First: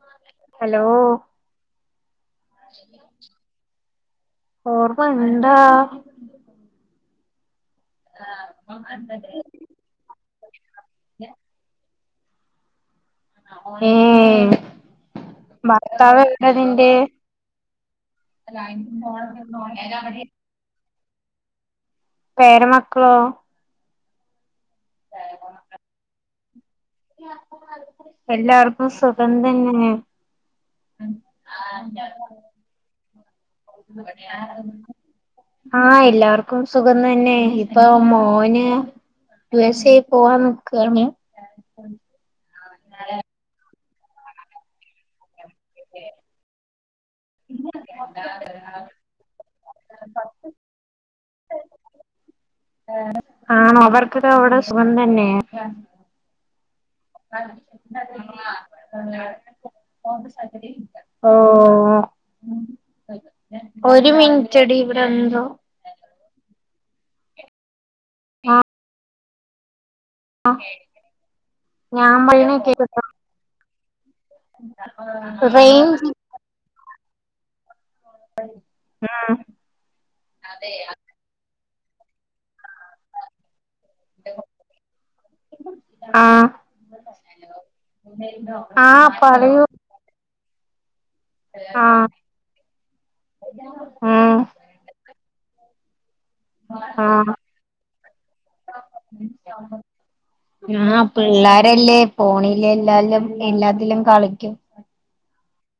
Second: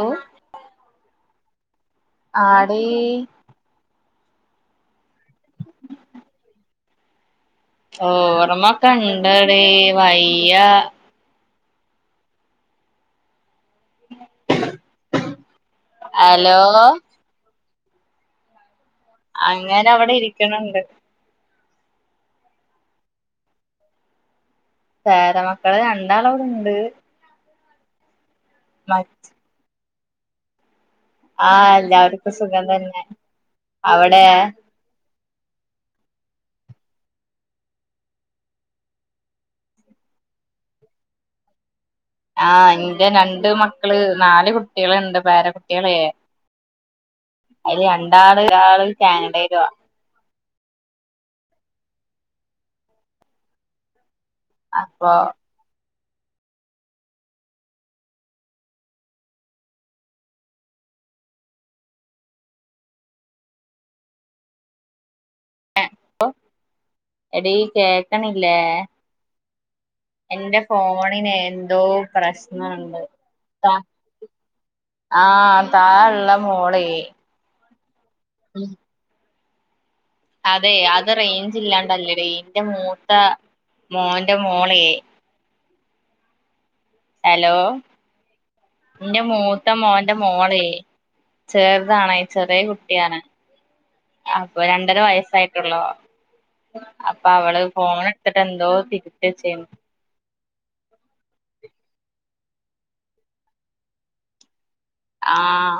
ഓ hello ആടീ ഓർമ്മണ്ടാ ഓർമ്മക്കണ്ട ടീ വയ്യ ഏ ഭർത്താവ് എവിടെ ഹലോ നിന്റെ [inaudible] അങ്ങേര് അവിടെ ഇരിക്കണണ്ട് പേര മക്കളോ പേര മക്കള് രണ്ടാളോവിടെ ഇണ്ട്. എല്ലാർക്കും സുഖം തന്നെ. ആഹ് എല്ലാർക്കും സുഖം തന്നെ. അവിടെ [unintelligible] ആ എല്ലാർക്കും സുഖം തന്നെ ഇപ്പം മോന് യു എസ് എ പോവാ നോക്കാണ്. ആ ഇന്റെ രണ്ട് മക്കള് നാല് കുട്ടികള്ണ്ട് പേര കുട്ടികളേ. അയില് രണ്ടാള് ആള് കാനഡയിലുആ. ആണ് ആണോ അവർ? ഇക്കക്കവ്ടെ സുഖന് അപ്പൊ തന്നെ. ആഹ് ന്നെ [unintelligible] ഓാ... ഒരു മിനറ്റെടി വ്‌ടെന്തോ. എ ഒ എടീ കേക്കണില്ലേ? ആഹ് എൻ്റെ ഫോണിന് എന്തോ ഞാൻ പറയണ പ്രശ്നൊണ്ട് താ. കേക്കുന്നുണ്ടോ ആഹ റേഞ്ച് താഴുള്ള മോളേ ഉം ആ അതെ അത് റേയ്ഞ്ച് ഇല്ലാണ്ടല്ലടീ. ൻ്റെ മൂത്ത മോൻ്റെ മോളേ ആഹ ആഹ പറയൂ. മോളേ ആ ചെറുതാണെ ചെറിയ കുട്ടിയാണ് ഉം അപ്പൊ രണ്ടര വയസായി ട്ടൊള്ളൂ ആ അപ്പാ അവള് ഫോണെടുത്തിട്ട് എന്തോ തിരുത്തിച്ചേണ്. ആഹ് പിള്ളാരല്ലേ പോണില്ലാലും എല്ലാത്തിലും കളിക്കും. ആഹ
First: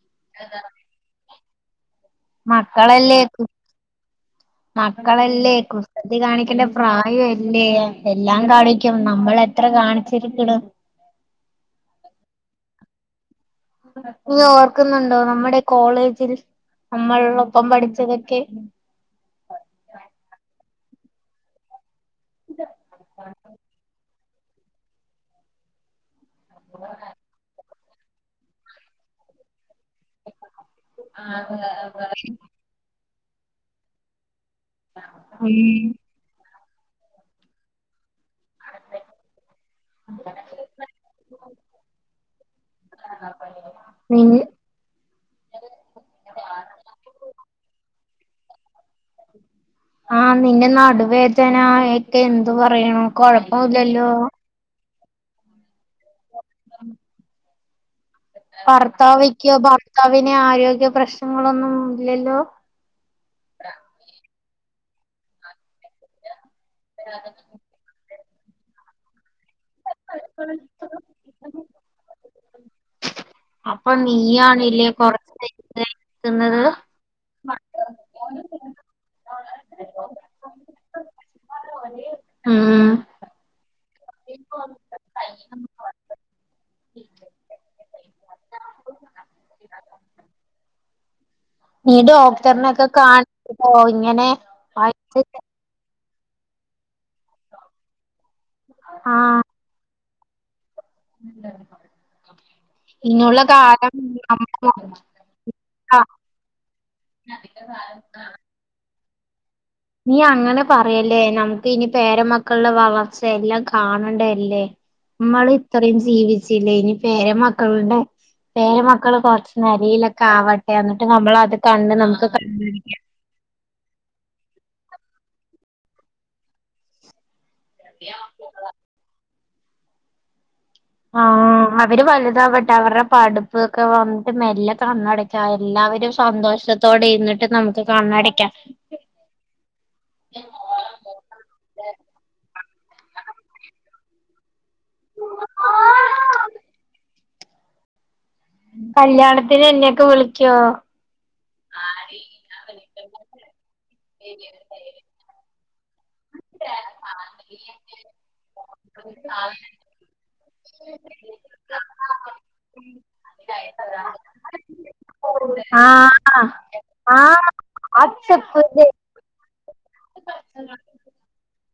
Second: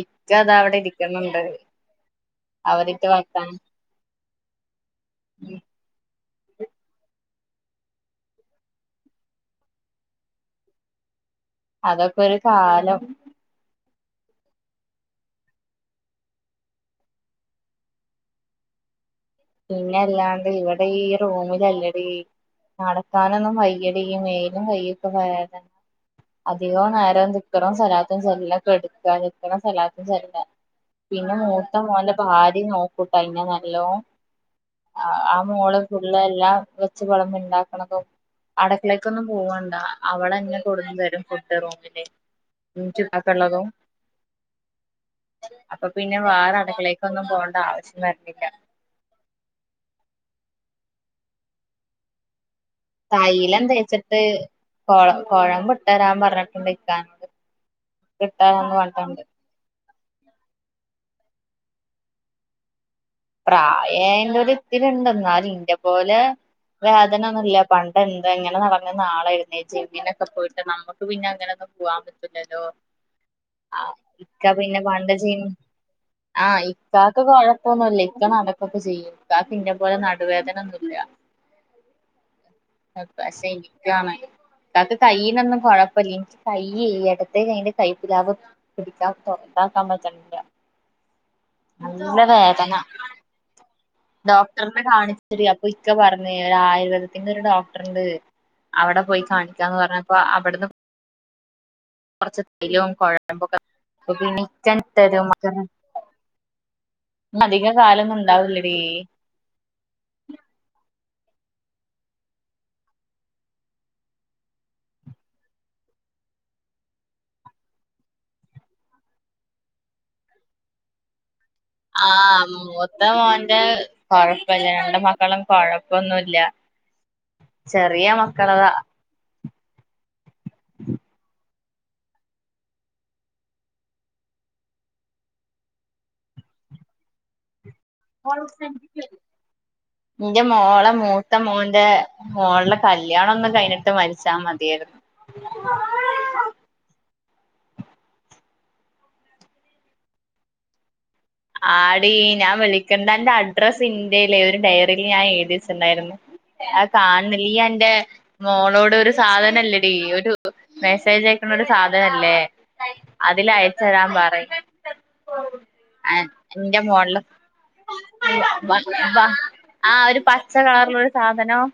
ഇക്ക അതാവിടെ ഇരിക്കണണ്ട്. മക്കളല്ലേക്ക് മക്കളല്ലേക്കു തി കാണിക്കണ്ട പ്രായല്ലേ എല്ലാം കാണിക്കും നമ്മളെത്ര കാണിച്ചിരിക്കണ്. [inaudible] അതൊക്കെ ഒരു കാലം. നീ ഓർക്കുന്നുണ്ടോ നമ്മടെ കോളേജിൽ നമ്മള്ളൊപ്പം പഠിച്ചതൊക്കെ? റൂമിലല്ലടീ നടക്കാനൊന്നും വയ്യടീ മേലും കൈയൊക്കെ വേദന് അധികോ നേരം ദിക്കറും സ്വലാത്തും ചൊല്ലി കെടുക്കാ ദിക്കറും സ്വലാ ജ റില പിന്നെ മൂത്ത മോൻ്റെ ഭാര്യ നോക്കൂട്ട ഇന്നെ നല്ലോം. ആ ആ മോള് ഉം ഫുള്ള് എല്ലാം വെച്ച് വെളമ്പി ഇണ്ടാക്കണതും അടക്കളേക്കൊന്നും പോവണ്ടാ അവളന്നെ കൊടുന്നു തരും ഫുഡ് റൂമിലേ ൻക്കും പ്പാക്കുള്ളതും. നി അപ്പൊ പിന്നെ വേറെ അടക്കളേക്കൊന്നും പോണ്ട ആവശ്യം വര്ന്നില്ല. ആഹ നിന്റെ നടുവേദനായക്കെ എ തൈലം തേച്ചിട്ട് കൊഴ കോഴമ്പിട്ടരാം പറഞ്ഞിട്ടുണ്ട്ക്കാനോട്. ഭർത്താവെക്ക്യ ഭർത്താവിന് ആരോഗ്യ പ്രശ്നങ്ങളൊന്നും ഇല്ലല്ലോ? പ്രായയേന്റെ ഒരിത്തിരിണ്ട് എന്നാലും ഇന്റെ പോലെ വേദന ഒന്നുല്ല പണ്ടെന്തെങ്ങനെ നടന്നിനെ ആളായിരുന്ന് പന്നെ ജമ്മിനൊക്കെ പോയിട്ട് നമ്മുക്ക് പിന്നെ അങ്ങനൊന്നും പോവാൻ പറ്റുല്ലല്ലോ. ആ അപ്പൊ ഇക്ക പിന്നെ നീയാണില്ലേ പണ്ട് കൊറച്ച് ജിം ആഹ് ക്കുന്നത് ഇക്കാക്ക് കൊഴപ്പൊന്നുല്ലേ. ഇക്ക നടക്കൊക്കെ ചെയ്യും ഇക്കാക്ക് ന്നെ പോലെ നടുവേദനൊന്നുല്ല. ഉം അ പശെ ഇനിക്കാണ്. ഇക്കാക്ക് കയ്യിനൊന്നും കൊഴപ്പല്ല്യ ൻക്ക് കൈയ്യേ എടത്തെ കയ്യിന്റെ കൈപ്പിലാവ് പിടിക്കാ തൊ ട്ടാക പറ്റണില്ല. നീ നല്ല വേദന ഡോക്ടറിനൊക്കെ കാണണം ഡോക്ടറിനെ കാണിച്ച അപ്പൊ ഇക്ക പറഞ്ഞേ ഒരു ആയുർവേദ ഒരു ഡോക്ടർണ്ട് അവിടെ പോയി കാണിക്കാന്ന് പറഞ്ഞപ്പ അവിടുന്ന് ഉ കുറച്ച് തൈലവും കുഴമ്പും നമ്മുടെ ഒക്കെ [inaudible] തരും ഒക്കെ മക്ക അധിക കാലൊന്നുണ്ടാവില്ലടി നീ അങ്ങനെ പറയല്ലേ നമുക്ക് ഇനി പേരമക്കളുടെ വളർച്ച എല്ലാം കാണണ്ട അല്ലേ നമ്മൾ ഇത്രയും ജീവിച്ചില്ലേ ഇനി പേരെ മക്കളുടെ പേരമക്കള് കൊറച്ച് നിലയിലൊക്കെ ആവട്ടെ എന്നിട്ട് നമ്മൾത് ആഹ മൂത്ത മോന്റെ കൊഴപ്പമില്ല രണ്ട് മക്കൾ മക്കളും കൊഴപ്പൊന്നുംല്ല ചെറിയ മക്കളതാ ആഹ അവര് വലുതാവട്ടെ അവരുടെ പടുപ്പൊക്കെ വന്നിട്ട് മെല്ലെ കണ്ണടക്കാ അല്ലെ അവര് ഒരു സന്തോഷത്തോടെ ഇുന്നിട്ട് നമുക്ക് കണ്ണടക്കാം എന്റെ മോള മൂത്ത മോന്റെ മോള കല്യാണം ഒന്നുംകഴിഞ്ഞിട്ട് മരിച്ചാ മതിയായിരുന്നു കല്യാണത്തിന് എന്നെയൊക്കെ വിളിക്കുവോ ആടി ഞാൻ വിളിക്കണ്ട എന്റെ അഡ്രസ്സ് എന്റ ഒരു ഡയറിയിൽ ഞാൻ എഴുതി വച്ചിട്ടുണ്ടാരുന്നു നീ എന്റെ മോളോട് ഒരു സാധനം ഇല്ലടി ഒരു മെസ്സേജയക്കണ ഒരു സാധനല്ലേ അതില് അയച്ച് തരാൻ പറയ് ആഹ എന്റെ മോളില് വാട്സപ്പ് ആഹ ഒരു പച്ച കളറിലൊരു സാധനം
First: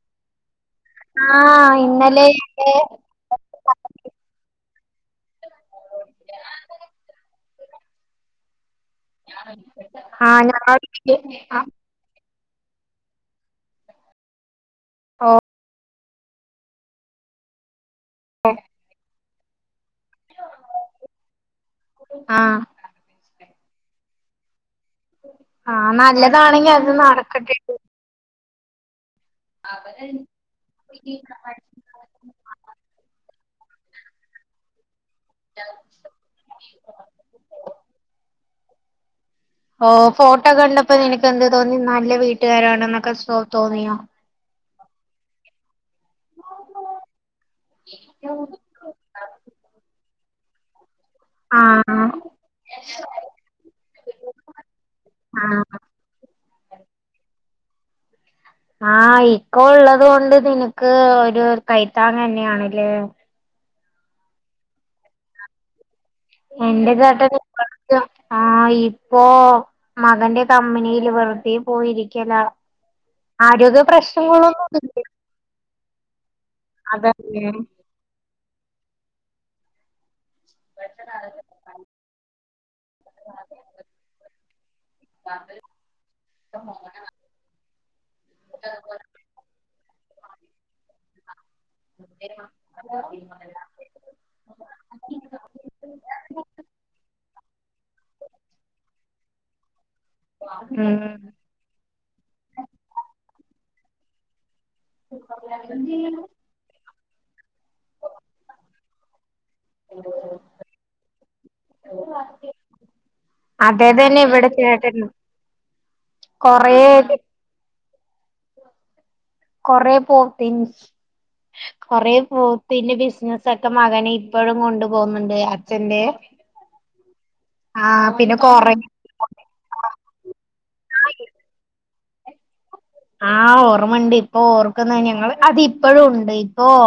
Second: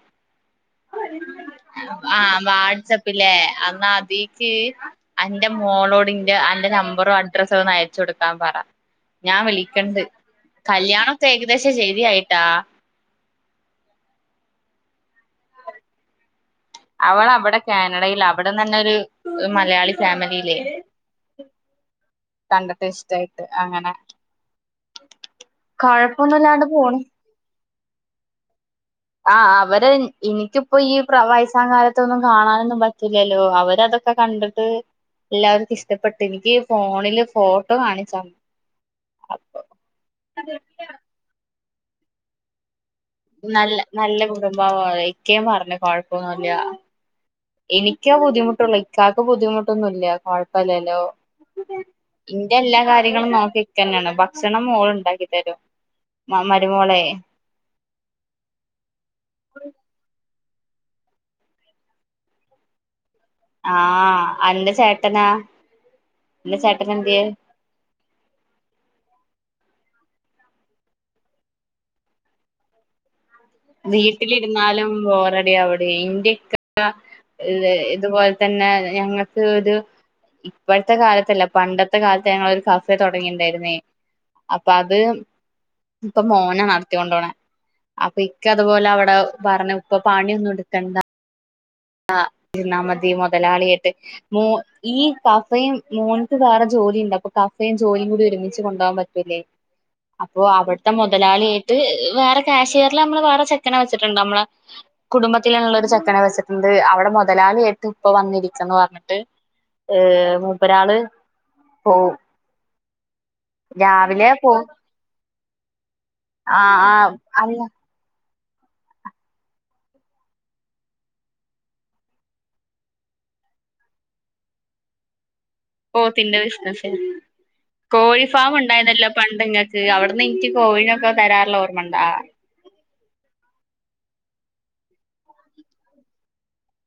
ആഹ് ഇന്നലെ ആഹ് വാട്സപ്പിലെ അാ അതിക്ക് അന്റെ മോളോഡിന്റെ അന്റെ നമ്പറോ അഡ്രസ്സോ ഒന്ന് അയച്ചു കൊടുക്കാൻ പറ ഞാൻ വിളിക്കണ്ട് ആഹ് കല്യാണൊക്കെ ഞാൻ ഏകദേശം ശരിയായി ട്ട ആഹ അവള അവിടെ കാനഡയിൽ അവിട്ന്നു തന്നെ ഒരു മലയാളി ഫാമിലിയിലെ ആഹ് കണ്ടത്തി ഇഷ്ടായിട്ട് അങ്ങനെ ആഹ കൊഴപ്പൊന്നുല്ലാണ്ട് നല്ലതാണെങ്കി അത് പോണ് നടക്കട്ടെണ്ട് ആ അവര് എനിക്കിപ്പോ ഈ വയസ്സാ കാലത്തൊന്നും കാണാനൊന്നും പറ്റില്ലല്ലോ അവര് അതൊക്കെ കണ്ടിട്ട് എല്ലാവർക്കും ഇഷ്ടപ്പെട്ട് എനിക്ക് ഫോണില് ഫോട്ടോ കാണിച്ച് തന്ന് ഓ ഫോട്ടോകണ്ടപ്പോ എനിക്ക് തോന്നി നല്ല വീട്ടുകാരാണന്ന് നല്ല നല്ല കുടുംബ ഇചേയും പറഞ്ഞ് കൊഴപ്പമൊന്നുമില്ല എനിക്കാ ബുദ്ധിമുട്ടുള്ളത് ഇക്കാക്ക് ബുദ്ധിമുട്ടൊന്നും ഇല്ല കൊഴപ്പമില്ലല്ലോ ആഹ് ഇന്റെ എല്ലാ കാര്യങ്ങളും നോക്കി ഇക്ക തന്നെയാണ് ഭക്ഷണം മോള് ഉണ്ടാക്കി തരും ആഹ് മ മരുമോളെ ആ ഇക്കൊ ഉള്ളത് കൊണ്ട് നിനക്ക് ഒരു കൈത്താങ് തന്നെയാണല്ലേ ആഹ അന്റെ ചേട്ടനാ അന്റെ എന്റെ എന്തിയെ ചേട്ടൻ ആ ഇപ്പോ മകന്റെ കമ്പനിയില് വെറുതെ പോയിരിക്കുക വീട്ടിലിരുന്നാലും ബോറടിയ അവിടെ [inaudible] അതന്നെ ഇതുപോലെ തന്നെ ഞങ്ങൾക്ക് ഒരു ഇപ്പോഴത്തെ കാലത്തല്ല പണ്ടത്തെ കാലത്ത് ഞങ്ങളൊരു കഫേ തുടങ്ങിട്ടുണ്ടായിരുന്നേ അപ്പ അത് ഇപ്പൊ മോന നടത്തി കൊണ്ട് പോണത് അപ്പൊ ഇക്ക അതുപോലെ അവിടെ പറഞ്ഞ ഇപ്പ പാണി ഒന്നും എടുക്കണ്ട ആ ഇരുന്നാ മതി മുതലാളിയാട്ട് മോൻ ഈ കഫയും മോൻക്ക് വേറെ ജോലിണ്ട് അപ്പ കഫയും ജോലിയും കൂടി ഒരുമിച്ച് കൊണ്ടുപോകാൻ പറ്റും അപ്പൊ അവിടുത്തെ ഉം മുതലാളിയായിട്ട് വേറെ കാശ്കാരിൽ നമ്മള് വേറെ ചെക്കനെ വച്ചിട്ടുണ്ട് നമ്മുടെ കുടുംബത്തിലൽന്നുള്ള ഒരു ചെക്കന വെച്ചിട്ട് അവിടെ മുതലാളിയായിട്ട് ഇപ്പ വന്നിരിക്കന്ന് പറഞ്ഞിട്ട്- ഏഹ് മൂപ്പരാള് പോവും. അതെതന്നെ രാവിലെ ഇവിടെ ചേട്ടനും ആഹ് കൊറേ ആഹ് അല്ല കൊറ പോപ്പിൻസ് കൊറെ പോത്തിന്റെ ബിസിനസ്സ ഒക്കെ മകനെ ഇപ്പോഴും കൊണ്ടു പോകുന്നുണ്ട് അച്ഛന്റെ പൊത്തില്ല ബിസിനസിന് ആഹ് കോഴി പിന്നെ ഫാം കൊറേ ഉണ്ടായതല്ലോ പണ്ടങ്ങൾക്ക് അവിടുന്ന് ഇനിക്ക് കോഴിനൊക്കെ തരാറുള്ള ഓർമ്മ- [unintelligible] ആഹ് ഓർമ്മുണ്ട് ഇപ്പൊ ഓർക്കുന്ന ഞങ്ങള് അതിപ്പോഴും ഉണ്ട് ഇപ്പോ-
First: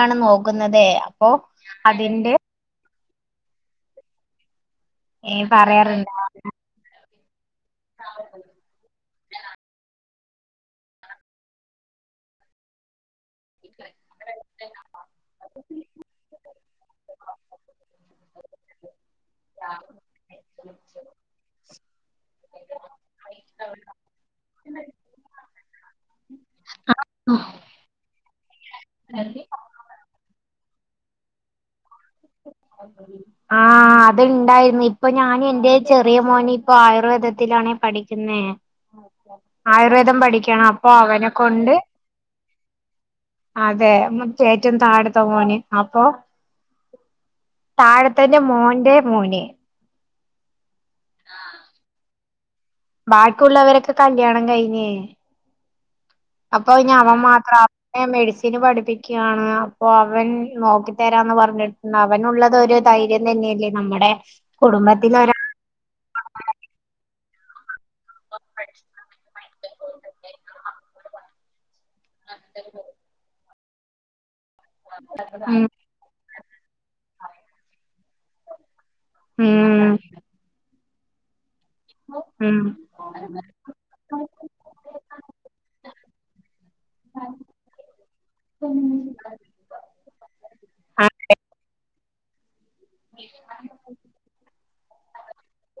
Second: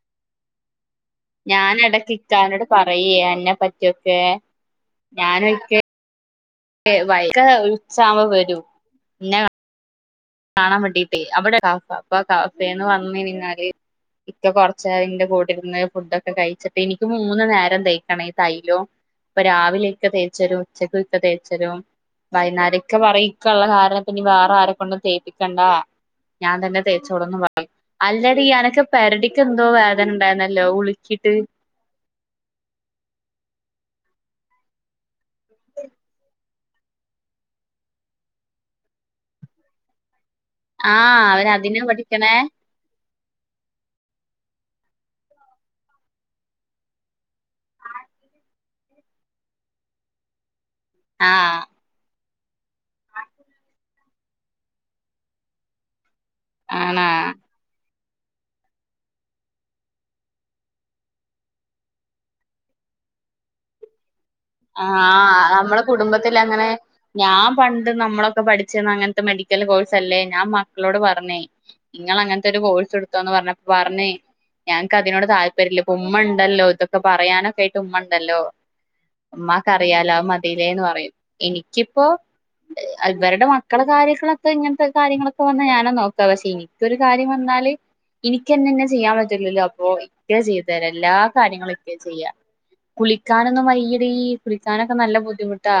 ാണ് [unintelligible] നോക്കുന്നത് അപ്പൊ ഞാനെടക്ക് അതിന്റെ ഇക്കാനോട് പറയേ അന്നെ പറ്റിയൊക്കെ ഏ പറയാറുണ്ട് വൈഗ ഉച്ച ആവുമ്പോ വരും പിന്ന- കാണാൻ പറ്റീട്ടേ അവിടെ കാഫന്ന് പറഞ്ഞ കഴഞ്ഞാല് ഇപ്പ കൊറച്ചായി ഇന്റെ കൂടെര്ന്ന് ഫുഡൊക്കെ കഴിച്ചിട്ട് ഇനിക്ക് മൂന്ന് നേരം തേയ്ക്കണം ഈ തൈലോ ഇപ്പൊ രാവിലൊക്കെ തേച്ചരും ഉച്ചക്കൊ ഒക്കെ തേച്ചരും വൈന്നേര ഇക്ക പറയും ഇക്ക ഇള്ള കാരണപ്പം ഇപ്പ ഇനി വേറെ ആരെക്കൊണ്ടും തേപ്പിക്കണ്ടാ ഞാൻ തന്നെ തേച്ചോടൊന്നും പറും അല്ലടി എനക്ക് പെടലിക്ക് എന്തോ വേദന ഉണ്ടായിരുന്നു നല്ലോ ഉളിക്കീട്ട് ആഹ അത്ണ്ടായിരുന്നു ഇപ്പൊ ഞാൻ എന്റെ ചെറിയ മോന് ഇപ്പ ആയുർവേദത്തില- പടിക്കുന്നതിനു, ആയുർവേദം പഠിക്കുന്നതിനു അപ്പൊ ആഹ് അവനെ അവന് കൊണ്ട് അതിനാ പഠിക്കണേ അതെ മുത് ഏറ്റോം താഴത്തെ മോന് അപ്പൊ താഴത്തിന്റെ മോന്റെ മോന് ആഹ് ബാക്കിയുള്ളവരൊക്കെ കല്യാണം കഴിഞ്ഞേ അപ്പൊ ഇനി അമ്മ ആണാ മാത്രമ മെഡിസിന് പഠിപ്പിക്കുകയാണ് അപ്പൊ അവൻ നോക്കി തരാന്ന് പറഞ്ഞിട്ടുണ്ട് അവനുള്ളത് ഒരു- ധൈര്യം തന്നെയല്ലേ നമ്മുടെ- ആ കുടുംബത്തില ഒരാ നമ്മളെ കുടുംബത്തി അങ്ങനെ ഞാൻ പണ്ട്- നമ്മളൊക്കെ പഠിച്ച അങ്ങനത്തെ മെഡിക്കൽ കോഴ്സ് അല്ലേ ഞാൻ മക്കളോട് പറഞ്ഞേ നിങ്ങ അങ്ങനത്തെ ഒരു കോഴ്- എടുത്തോന്ന് പറഞ്ഞപ്പൊ പറഞ്ഞേ- ഞങ്ങക്ക് അതിനോട് ഉം താല്പര്യല്ല ഇപ്പൊ ഉമ്മ ഇണ്ടല്ലോ ഇതൊക്കെ പറയാനൊക്കെ ആയിട്ട് ഉമ്മ ഇണ്ടല്ലോ ഉം ഉമ്മാക്കറിയാലോ അത് മതിലേന്ന് പറയും എനിക്കിപ്പോ ഉം അവരുടെ മക്കള കാര്യങ്ങളൊക്കെ ഇങ്ങനത്തെ കാര്യങ്ങളൊക്കെ വന്നാ ഞാനോ നോക്ക പക്ഷെ എനിക്കൊരു കാര്യം വന്നാ- ന്നാല് ഇനിക്കെന്നെ ഇന്നെ ചെയ്യാൻ പറ്റൂലല്ലോ അപ്പൊ ഇക്കയാ ചെയ്ത് തെരാ ആ എല്ലാ കാര്യങ്ങളും ഇക്കയാ ചെയ്യാ കുളിക്കാനൊന്നും വയ്യടി കുളിക്കാനൊക്കെ നല്ല ബുദ്ധിമുട്ടാ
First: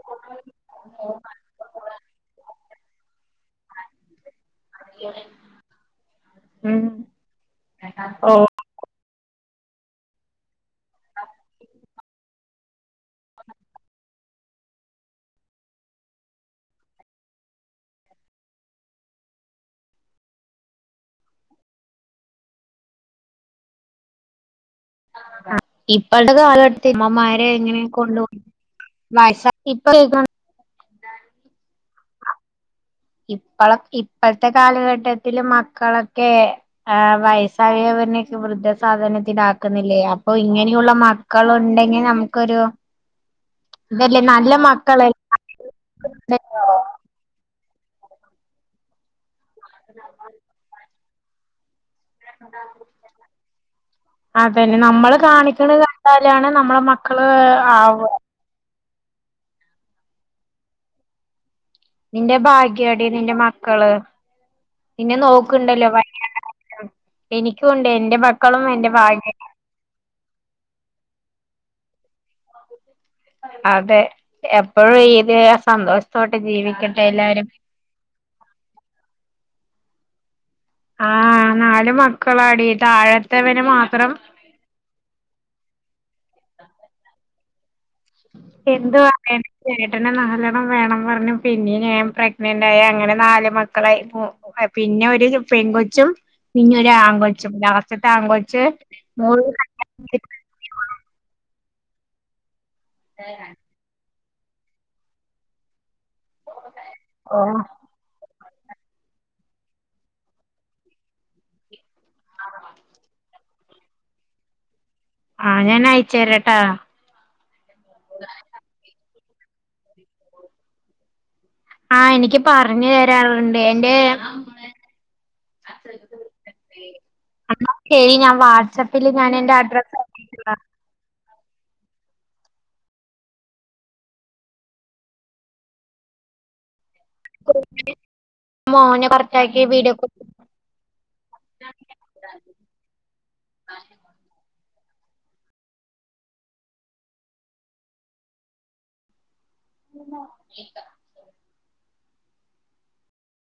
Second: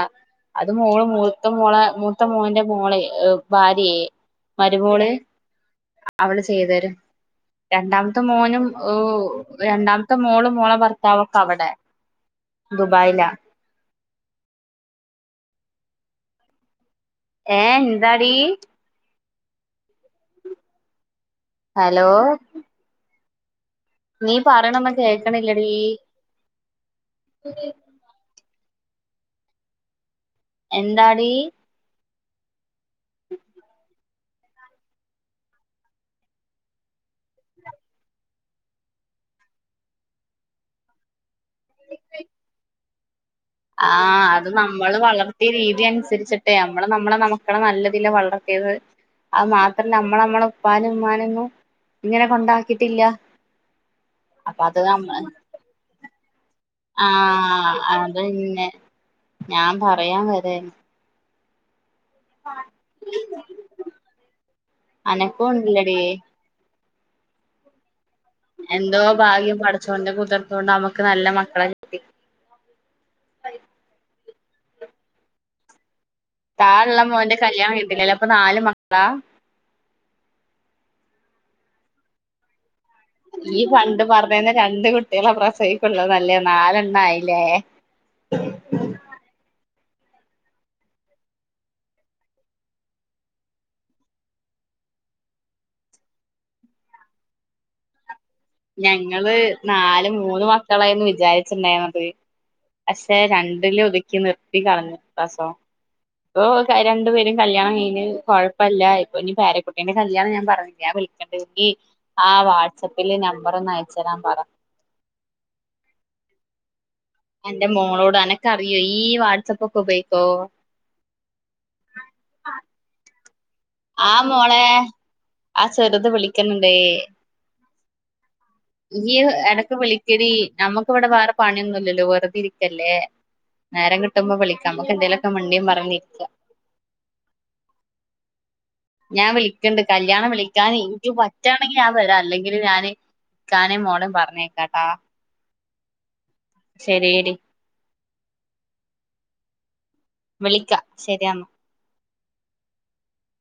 അത് മോള് മൂത്ത മോള മൂത്ത മോൻറെ മോളെ ഭാര്യയ മരുമോള് അവള് ചെയ്ത് ഉം തരും രണ്ടാമത്തെ ഓ മോനും ഓഹ് രണ്ടാമത്തെ മോള് മോളെ ഭർത്താവൊക്കെ അവിടെ ദുബായിലാ ഏഹ് എന്താടി? ഹലോ നീ പാ ഇപ്പഴത്തെ കാലഘട്ടത്തി അമ്മമാരെ ഇങ്ങനെ കൊണ്ടോ വസ [unintelligible] എന്താടീ ഇപ്പള- ഇപ്പോഴത്തെ കാലഘട്ടത്തിൽ മക്കളൊക്കെ വയസ്സായവര്നെക്കെ വൃദ്ധസധ ഇത് ആക്കുന്നില്ലേ അപ്പൊ ഇങ്ങനെയുള്ള മക്കളുണ്ടെങ്കിൽ നമുക്കൊരു ആ ഇതല്ലേ അത് നല്ല നമ്മള് മക്കളെ വളർത്തിയ രീതി അനുസരിച്ചി ട്ടെ നമ്മള് നമ്മളെ മക്കളെ നല്ല വളർത്തിയത്. അത് മാത്രല്ല നമ്മള് നമ്മടെ ഉപ്പാനെയുംഉമ്മാനെയൊന്നും ഇങ്ങനെ കൊണ്ടാക്കിട്ടില്ല. അപ്പൊ അതന്നെ അത് നമ്മ നമ്മള് കാണിക്കണ കണ്ടാലാണ് നമ്മളെ ആ മക്കള് ആവ അത് പിന്നെ ഞാൻ പറയാൻ വരുകായിരുന്നു. നിന്റെ ഭാഗ്യടി നിന്റെ മക്കള് നിന്നെ അനക്കും നോക്കുണ്ടല്ലോ? ഉണ്ടില്ലടി വയ്യാണ്ടായാ. എനിക്കു ഉണ്ടേ എന്തോ ഭാഗ്യം പടച്ചോന്റെ കുതിർത്ത കൊണ്ട് നമ്മുക്ക് നല്ല മക്കളെ കിട്ടി. അതെ എപ്പോഴും ഇതെ സന്തോഷം താഴെയുള്ള മോന്റെ കല്യാണം കേട്ടില്ലല്ലോ അപ്പൊ നാല് മക്കളാ? ആ നാല് മക്കളാടി. ഈ താഴത്തവന് പണ്ട് മാത്രം പറഞ്ഞതന്നെ രണ്ട് കുട്ടികളെ പ്രസവിക്കുള്ളതല്ലേ നാലെണ്ണായില്ലേ? എന്താ എന്ത്.. ചേട്ടനെ നാലെണ്ണം വേണം പറഞ്ഞു. പിന്നെയും ഞാൻ പ്രഗ്നന്റ് ആയി അങ്ങനെ നാല് മക്കളായി. പിന്നെ ഒരു പെൺ കൊച്ചും. പിന്നൊ രു ആൺ കൊച്ചും. ഞങ്ങള് നാല് കഴിച്ചു. മൂന്ന് മക്കളായിന്ന് വിചാരിച്ച [unintelligible] പക്ഷേ രണ്ടില് ഒതുക്കി നിർത്തി കളഞ്ഞു പ്രസവം. പ്പ രണ്ടു പേരും ഓ കല്യാണം കഴിഞ്ഞ് കുഴപ്പ ഇപ്പല്ല ഇപ്പൊ ഇനി പേരക്കുട്ടിന്റെ കല്യാണം ഞാൻ പറഞ്ഞില്ലേ വിളിക്കേണ്ടത് ആ വാട്സ്ആപ്പില് ന നമ്പറൊന്നഅയച്ചു തരാൻ പറാ. ആ ഞാൻ അയച്ചു തരാട്ടോ. എന്റെ മോളോട് അനക്ക അറിയോ ഈ വാട്സാആപ്പ് ഒക്കെ ഉപയോഗിക്കോ? ആ എനിക്ക് പറഞ്ഞു തരാനുള്ള ആ മോളെ ആ ചെറുത് വിളിക്കണുണ്ട്. [unintelligible] ഈ ഞാൻ എന്റെ ഇടക്ക് അഡ്രസ്സ് വിളിക്കടി അയച്ചേക്കാം നമുക്ക് ഇവിടെ വേറെ പണിയൊന്നും ഇല്ലല്ലോ വെറുതെ ക്കല്ലേ. നേരം കിട്ടുമ്പോ വിളിക്കാം. നമ്മുക്ക് എന്തേലുമൊക്കെ മിണ്ടിയും പറഞ്ഞിരിക്കാം. ഓക്കേ. ഞാൻ വിളിക്കണ്ട് കല്യാണം വിളിക്കാൻ എനിക്ക് പറ്റയാണെങ്കിൽ ഞാൻ വരാ അല്ലെങ്കിൽ ഞാന് ഇക്കാനെയും മോളെയും പറഞ്ഞയക്കാം കേട്ടോ. ശരിയടി. വിളിക്കാം. ശരിയെന്നാ.